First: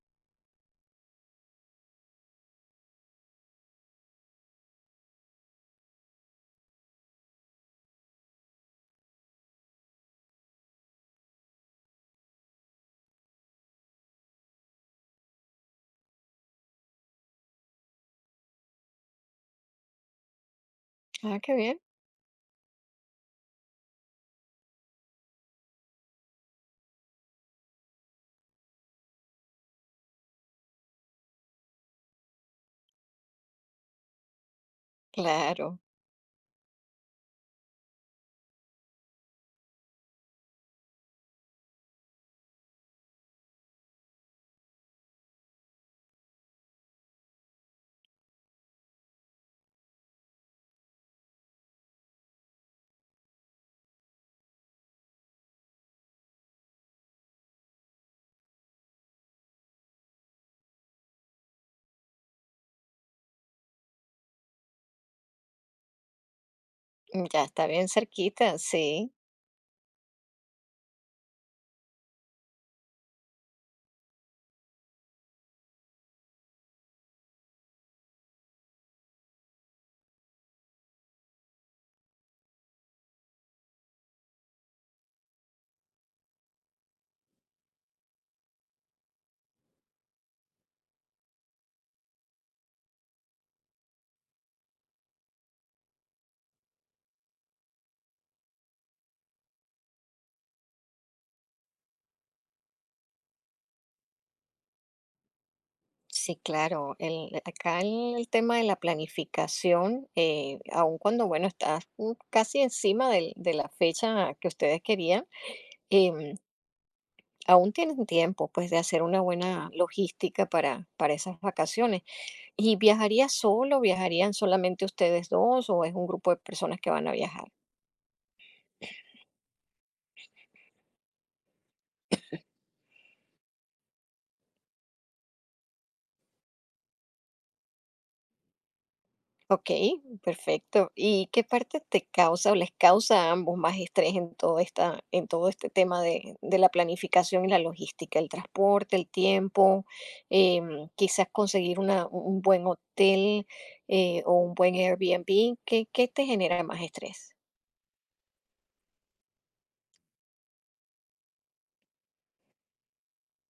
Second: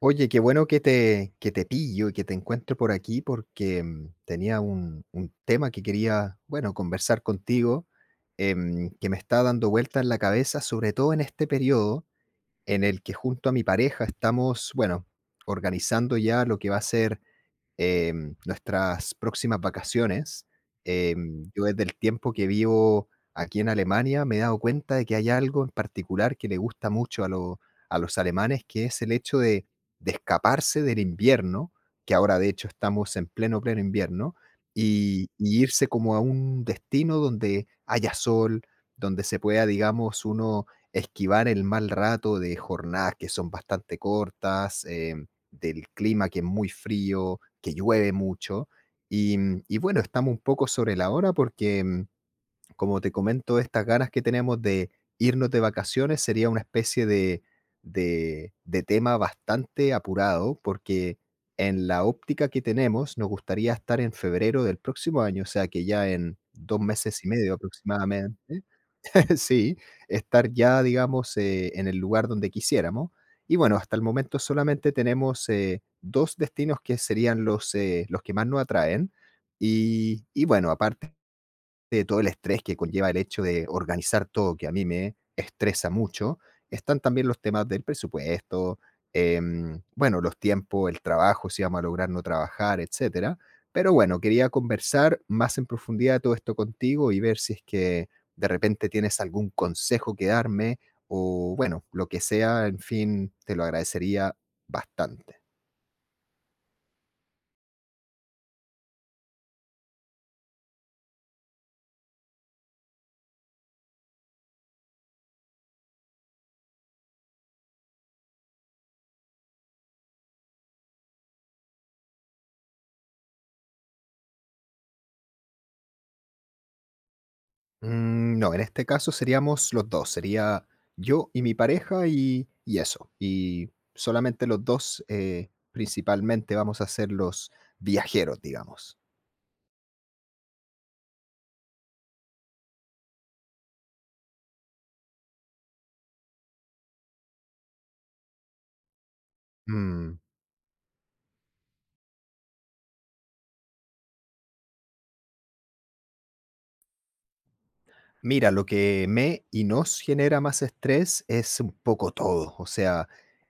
Oye, qué bueno que te pillo y que te encuentro por aquí porque tenía un tema que quería, bueno, conversar contigo, que me está dando vuelta en la cabeza, sobre todo en este periodo en el que junto a mi pareja estamos, bueno, organizando ya lo que va a ser nuestras próximas vacaciones. Ah, qué Yo bien. desde el tiempo que vivo aquí en Alemania me he dado cuenta de que hay algo en particular que le gusta mucho a los alemanes, que es el hecho de escaparse del invierno, que ahora de hecho estamos en pleno, pleno invierno, y Claro, irse como a un destino donde haya sol, donde se pueda, digamos, uno esquivar el mal rato de jornadas que son bastante cortas. Del clima que es muy frío, que llueve mucho. Y bueno, estamos un poco sobre la hora porque, como te comento, estas ganas que tenemos de irnos de vacaciones sería una especie de tema bastante apurado porque en la óptica que tenemos nos gustaría estar en febrero del próximo año, o sea que ya en dos meses y ya medio está bien cerquita, aproximadamente. sí. Sí, estar ya, digamos, en el lugar donde quisiéramos. Y bueno, hasta el momento solamente tenemos dos destinos que serían los que más nos atraen. Y bueno, aparte de todo el estrés que conlleva el hecho de organizar todo, que a mí me estresa mucho, están también los temas del presupuesto, bueno, los tiempos, el trabajo, si vamos a lograr no trabajar, etcétera. Pero bueno, quería conversar más en profundidad todo esto contigo y ver si es que de repente tienes algún consejo que darme o bueno, lo que sea, en fin, te lo agradecería bastante. Sí, claro. Acá el tema de la planificación, aun cuando, bueno, estás casi encima de la fecha que ustedes querían, em, aún tienen tiempo, pues, de hacer una buena logística para esas vacaciones. ¿Y viajaría solo? ¿Viajarían solamente ustedes dos o es un grupo de personas que van a viajar? Mm, no, en este caso seríamos los 2. Sería yo y mi pareja y eso. Y solamente los 2, principalmente vamos a ser los viajeros, digamos. Ok, perfecto. ¿Y qué parte te causa o les causa a ambos más estrés en en todo este tema de la planificación y la logística, el transporte, el tiempo, Mm. Quizás conseguir un buen hotel, o un buen Airbnb? ¿Qué, qué te genera más estrés? Mira, lo que me y nos genera más estrés es un poco todo, o sea,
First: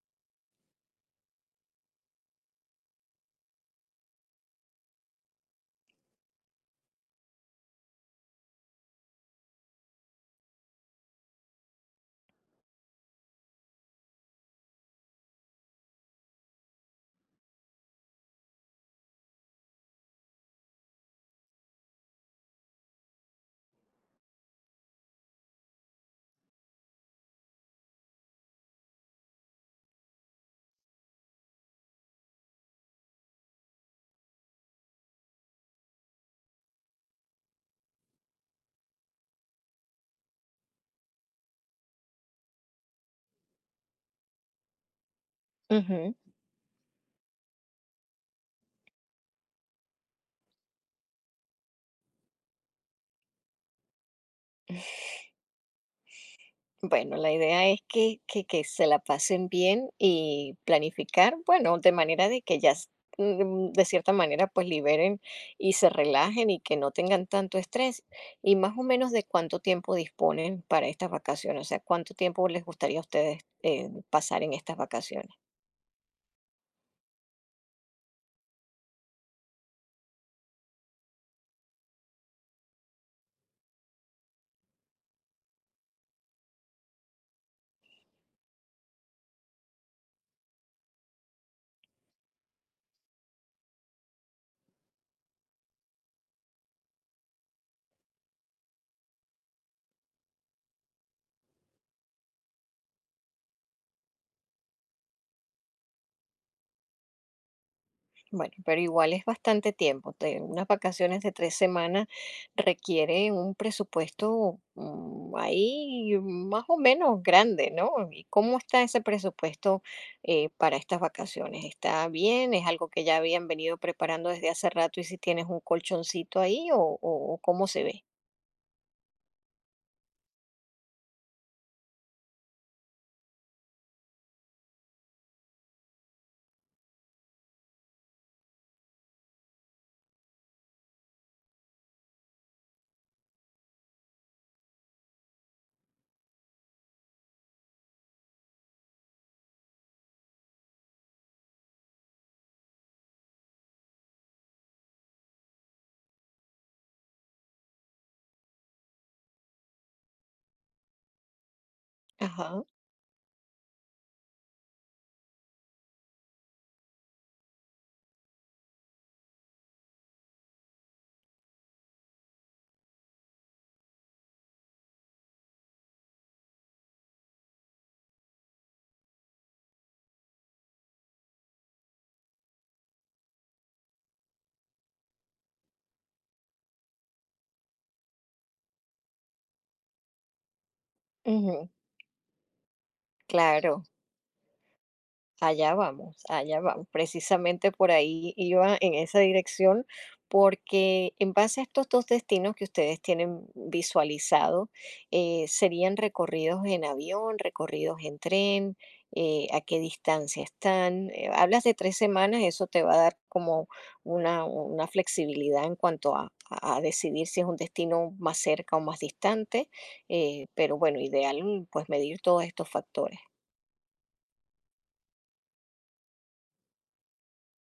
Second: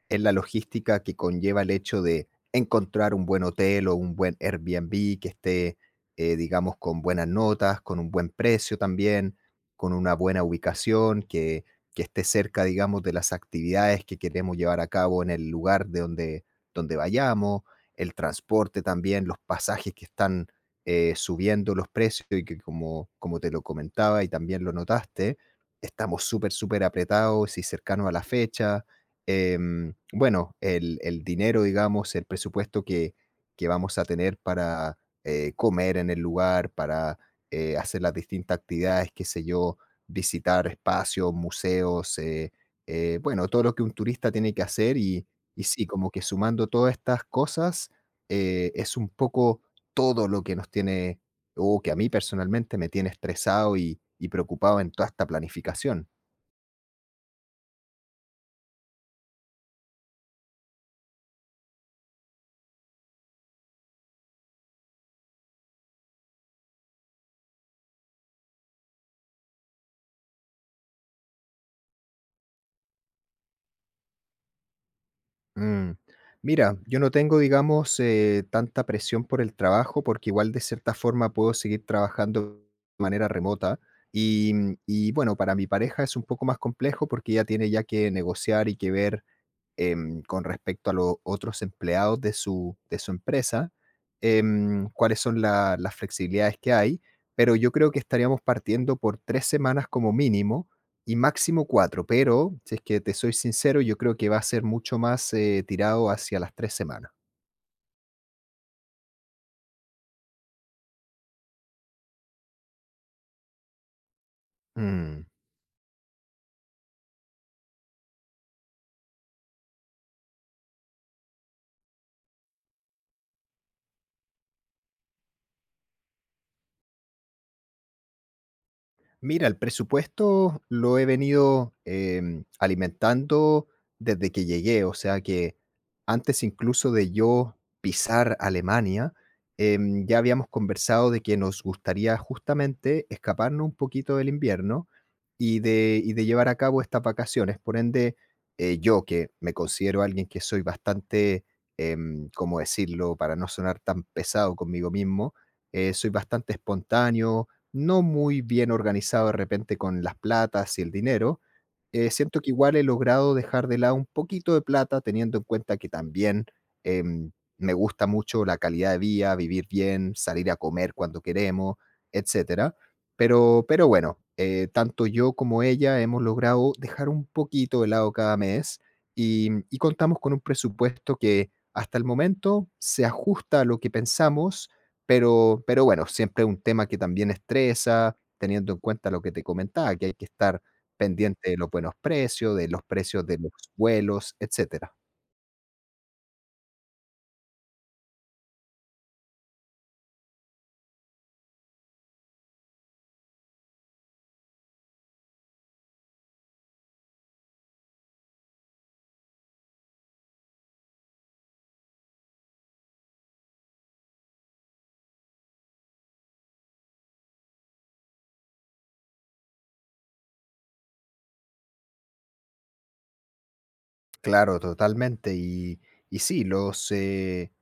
es la logística que conlleva el hecho de encontrar un buen hotel o un buen Airbnb que esté, digamos, con buenas notas, con un buen precio también, con una buena ubicación, que esté cerca, digamos, de las actividades que queremos llevar a cabo en el lugar de donde vayamos, el transporte también, los pasajes que están subiendo los precios y que como, como te lo comentaba y también lo notaste, estamos súper, súper apretados y cercanos a la fecha. Bueno, el dinero, digamos, el presupuesto que vamos a tener para comer en el lugar, para hacer las distintas actividades, qué sé yo, visitar espacios, museos, bueno, todo lo que un turista tiene que hacer y sí, como que sumando todas estas cosas, es un poco todo lo que nos tiene, o que a mí personalmente me tiene estresado y preocupado en toda esta planificación. Bueno, la idea es que se la pasen bien y planificar, bueno, de manera de que ya, de cierta manera, pues liberen y se relajen y que no tengan tanto estrés. Y más o menos de cuánto tiempo disponen para estas vacaciones, o sea, cuánto tiempo les gustaría a ustedes pasar en estas vacaciones. Mm, Mira, yo no tengo, digamos, tanta presión por el trabajo porque igual de cierta forma puedo seguir trabajando de manera remota. Y, y bueno, para mi pareja es un poco más complejo porque ella tiene ya que negociar y que ver con respecto a los otros empleados de su empresa, cuáles son las flexibilidades que hay, pero yo creo que estaríamos partiendo por 3 semanas como mínimo y máximo cuatro, pero si es que te soy sincero, yo creo que va a ser mucho más tirado hacia las 3 semanas. Bueno, pero igual es bastante tiempo. Unas vacaciones de tres semanas requieren un presupuesto, Mm. Ahí más o menos grande, ¿no? ¿Y cómo está ese presupuesto, para estas vacaciones? ¿Está bien? ¿Es algo que ya habían venido preparando desde hace rato y si tienes un colchoncito ahí o cómo se ve? Mira, el presupuesto lo he venido alimentando desde que llegué, o sea que antes incluso de yo pisar Alemania, ya habíamos conversado de que nos gustaría justamente escaparnos un poquito del invierno y de llevar a cabo estas vacaciones. Por ende, yo que me considero alguien que soy bastante, ¿cómo decirlo? Para no sonar tan pesado conmigo mismo, soy bastante espontáneo, no muy bien organizado de repente con las platas y el dinero. Siento que Ajá. igual he logrado dejar de lado un poquito de plata, teniendo en cuenta que también em, me gusta mucho la calidad de vida, vivir bien, salir a comer cuando queremos, etcétera. Pero bueno, tanto yo como ella hemos logrado dejar un poquito de lado cada mes y contamos con un presupuesto que hasta el momento se ajusta a lo que pensamos, pero bueno, siempre un tema que también estresa, teniendo en cuenta lo que te comentaba, que hay que estar pendiente de Ujú. los buenos precios de los Claro. vuelos, etcétera. Allá vamos, allá vamos. Precisamente por ahí iba en esa dirección, porque en base a estos dos destinos que ustedes tienen visualizado, ¿serían recorridos en avión, recorridos en tren? ¿A qué distancia están? Hablas de tres semanas, eso te va a dar como una flexibilidad en cuanto a, a decidir si es un destino más cerca o más distante, pero bueno, ideal pues medir todos estos factores. Claro, totalmente. Y sí, los, eh,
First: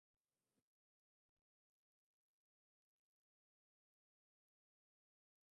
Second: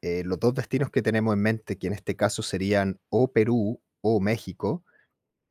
eh, los dos destinos que tenemos en mente, que en este caso serían o Perú o México.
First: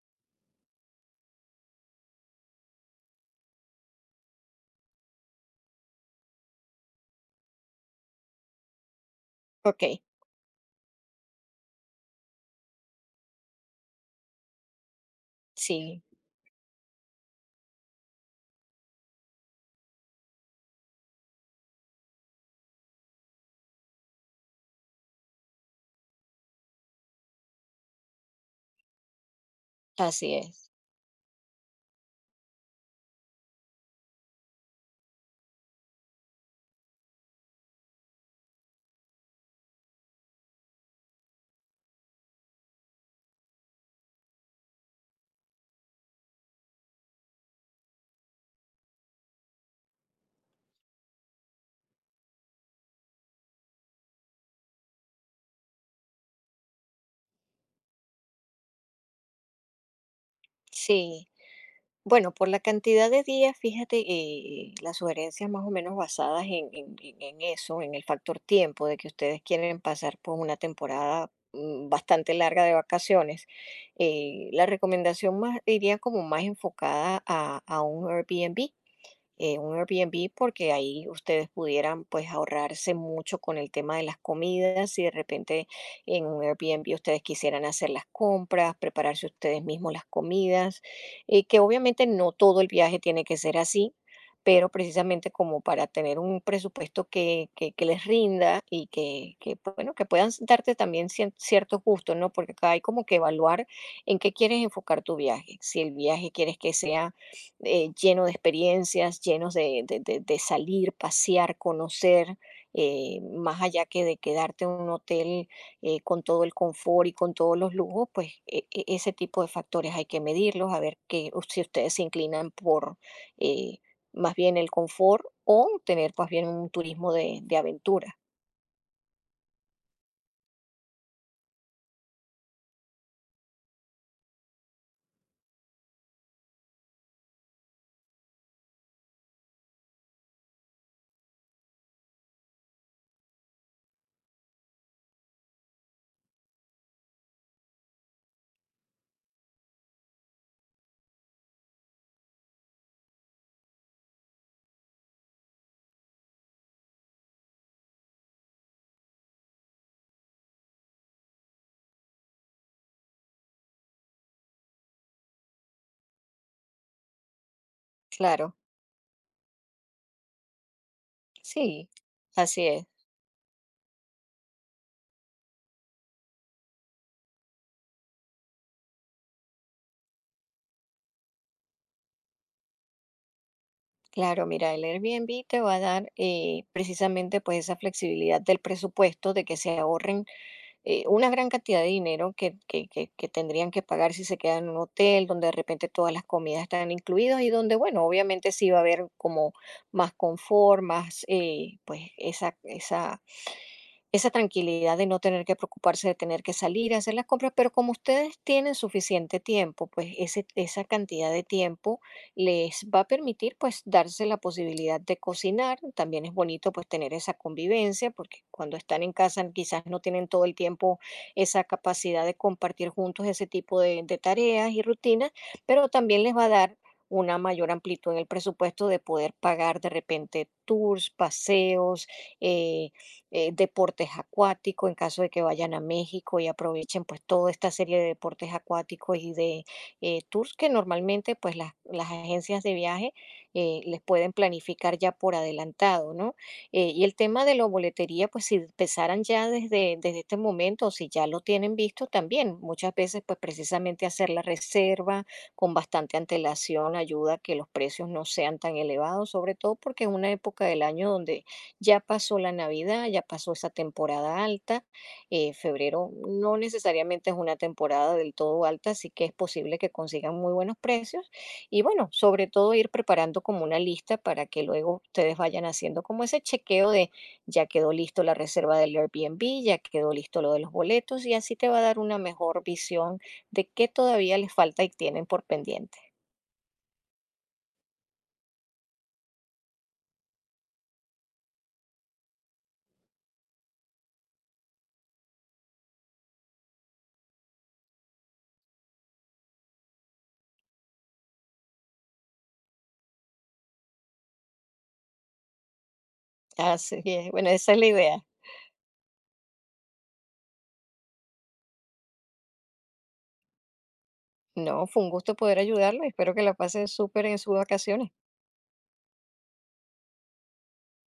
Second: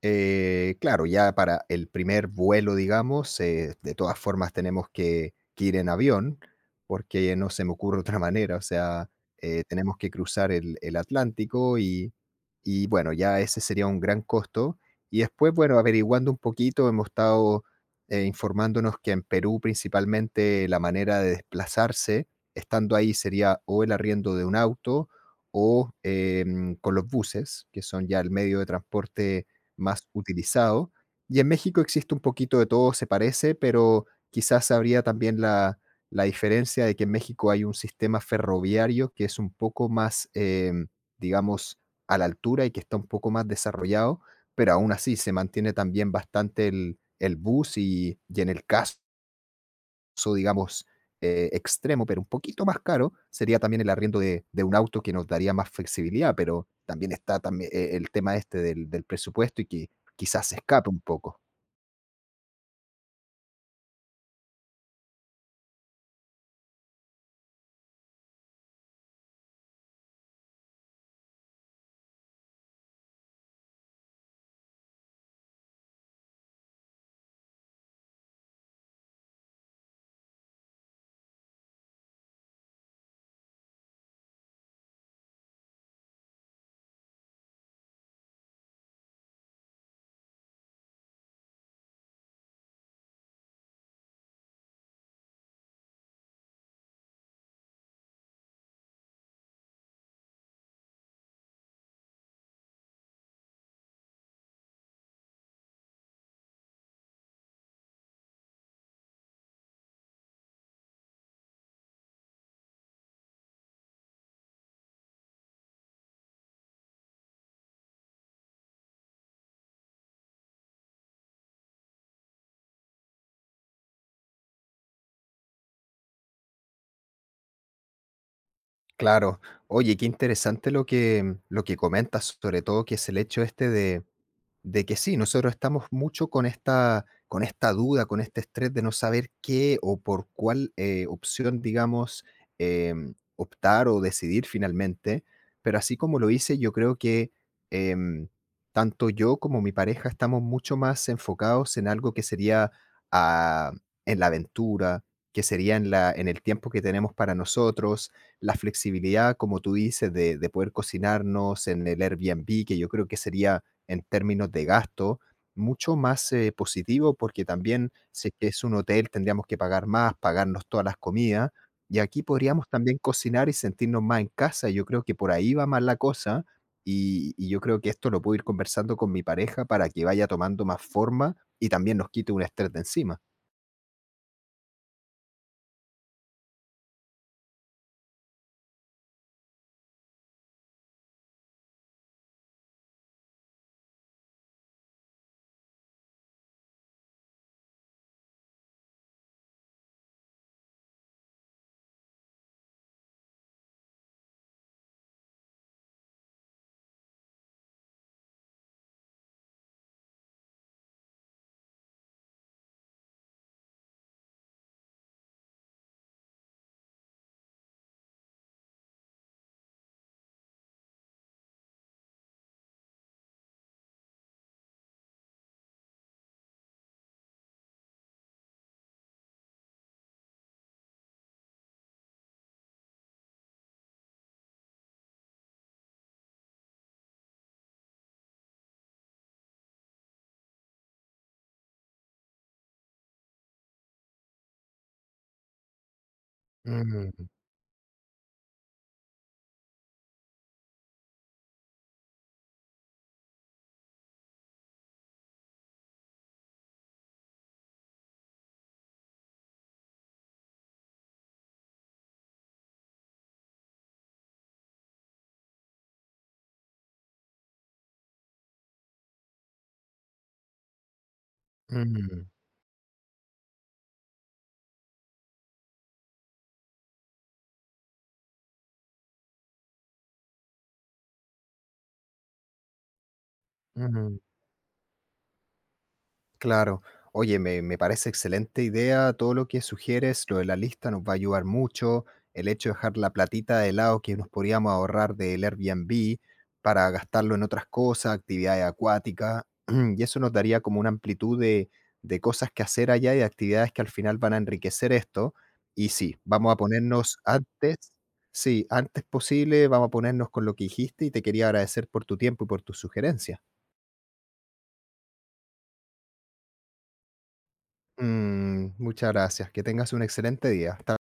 Claro, ya para el primer vuelo, digamos, de todas formas tenemos que ir en avión, porque no se me ocurre otra manera, o sea, Ok. tenemos que cruzar el Atlántico y bueno, ya ese sería un gran costo. Y después, bueno, Sí. averiguando un poquito, hemos estado, informándonos que en Perú, principalmente, la manera de desplazarse, estando ahí, sería o el arriendo de un auto o, con los buses, que son ya el medio de transporte más Así es, utilizado. Y en México existe un poquito de todo, se parece, pero quizás habría también la diferencia de que en México hay un sistema ferroviario que es un poco más, digamos, a la altura y que está un poco más desarrollado, pero aún así se mantiene también bastante el bus y en el caso so, digamos, extremo, pero un poquito más caro, sería también el arriendo de un auto que nos daría más flexibilidad, pero también está también el tema este del presupuesto y que quizás se escape un sí. poco. Bueno, por la cantidad de días, fíjate, las sugerencias más o menos basadas en, en eso, en el factor tiempo, de que ustedes quieren pasar por una temporada, bastante larga de vacaciones, la recomendación más iría como más enfocada a un Airbnb. Eh, un Airbnb porque ahí ustedes pudieran pues ahorrarse mucho con el tema de las comidas, si de repente en un Airbnb ustedes quisieran hacer las compras, prepararse ustedes mismos las comidas, que obviamente no todo el viaje tiene que ser así. Pero precisamente como para tener un presupuesto que les rinda y que, bueno, que puedan darte también ciertos gustos, ¿no? Porque acá hay como que evaluar en qué quieres enfocar tu viaje. Si el viaje quieres que sea lleno de experiencias, llenos de, de salir, pasear, conocer, más allá que de quedarte en un hotel con todo el confort y con todos los lujos, pues ese tipo de factores hay que medirlos, a ver que, si ustedes se inclinan por eh, más bien el confort o tener más bien un turismo de aventura. Claro. Oye, qué interesante lo que comentas, sobre todo que es el hecho este de, que sí, nosotros estamos mucho con esta duda, con este estrés de no saber qué o por cuál opción, digamos, optar o decidir finalmente. Pero así como lo hice, yo creo que em, tanto yo como mi pareja estamos mucho más enfocados en algo que sería ah, en la aventura, que sería en el tiempo que tenemos para nosotros, la flexibilidad, como tú dices, de poder cocinarnos en el Airbnb, que yo creo que sería en términos de gasto mucho más positivo, porque también si es que Claro, es un hotel tendríamos que pagar más, pagarnos todas las comidas, sí, y aquí así podríamos es. también cocinar y sentirnos más en casa. Yo creo que por ahí va más la cosa, y yo creo que esto lo puedo ir conversando con mi pareja para que vaya tomando más forma y también nos quite un estrés de encima. Claro, mira, el Airbnb te va a dar, precisamente pues esa flexibilidad del presupuesto de que se ahorren una gran cantidad de dinero que, que tendrían que pagar si se quedan en un hotel, donde de repente todas las comidas están incluidas y donde, bueno, obviamente sí va a haber como más confort, más, pues, esa esa tranquilidad de no tener que preocuparse de tener que salir a hacer las compras, pero como ustedes tienen suficiente tiempo, pues esa cantidad de tiempo les va a permitir pues darse la posibilidad de cocinar. También es bonito pues tener esa convivencia, porque cuando están en casa quizás no tienen todo el tiempo esa capacidad de compartir juntos ese tipo de tareas y rutinas, pero también les va a dar una mayor amplitud en el presupuesto de poder pagar de repente tours, paseos, eh, deportes acuáticos en caso de que vayan a México y aprovechen pues toda esta serie de deportes acuáticos y de tours que normalmente pues las agencias de viaje les pueden planificar ya por adelantado, ¿no? Y Mm, el tema de la boletería pues si empezaran ya desde este momento, o si ya lo tienen visto también, muchas veces pues precisamente hacer la reserva con bastante antelación ayuda a que los precios no sean tan elevados, sobre todo porque es una época del año donde ya pasó la Navidad, ya pasó esa temporada alta. Eh, febrero no necesariamente es una temporada del todo alta, así que es posible que consigan muy buenos precios. Y bueno, mm, sobre todo ir preparando como una lista para que luego ustedes vayan haciendo como ese chequeo de ya quedó listo la reserva del Airbnb, ya quedó listo lo de los boletos y así te va a dar una mejor visión de qué mm. todavía les falta y tienen por pendiente. Claro. Oye, me parece excelente idea todo lo que sugieres, lo de la lista nos va a ayudar mucho, el hecho de dejar la platita de lado que nos podríamos ahorrar del Airbnb para gastarlo en otras cosas, actividades acuáticas, y eso nos daría como una amplitud de cosas que hacer allá y de actividades que al final van a enriquecer esto. Y sí, vamos a Así ponernos es, bueno, esa es antes, la idea. sí, antes posible, vamos a ponernos con lo que dijiste y te quería agradecer por tu tiempo y por tus sugerencias. No, fue un gusto poder ayudarlo. Espero que la pasen súper en sus vacaciones. Muchas gracias. Que tengas un excelente día. Hasta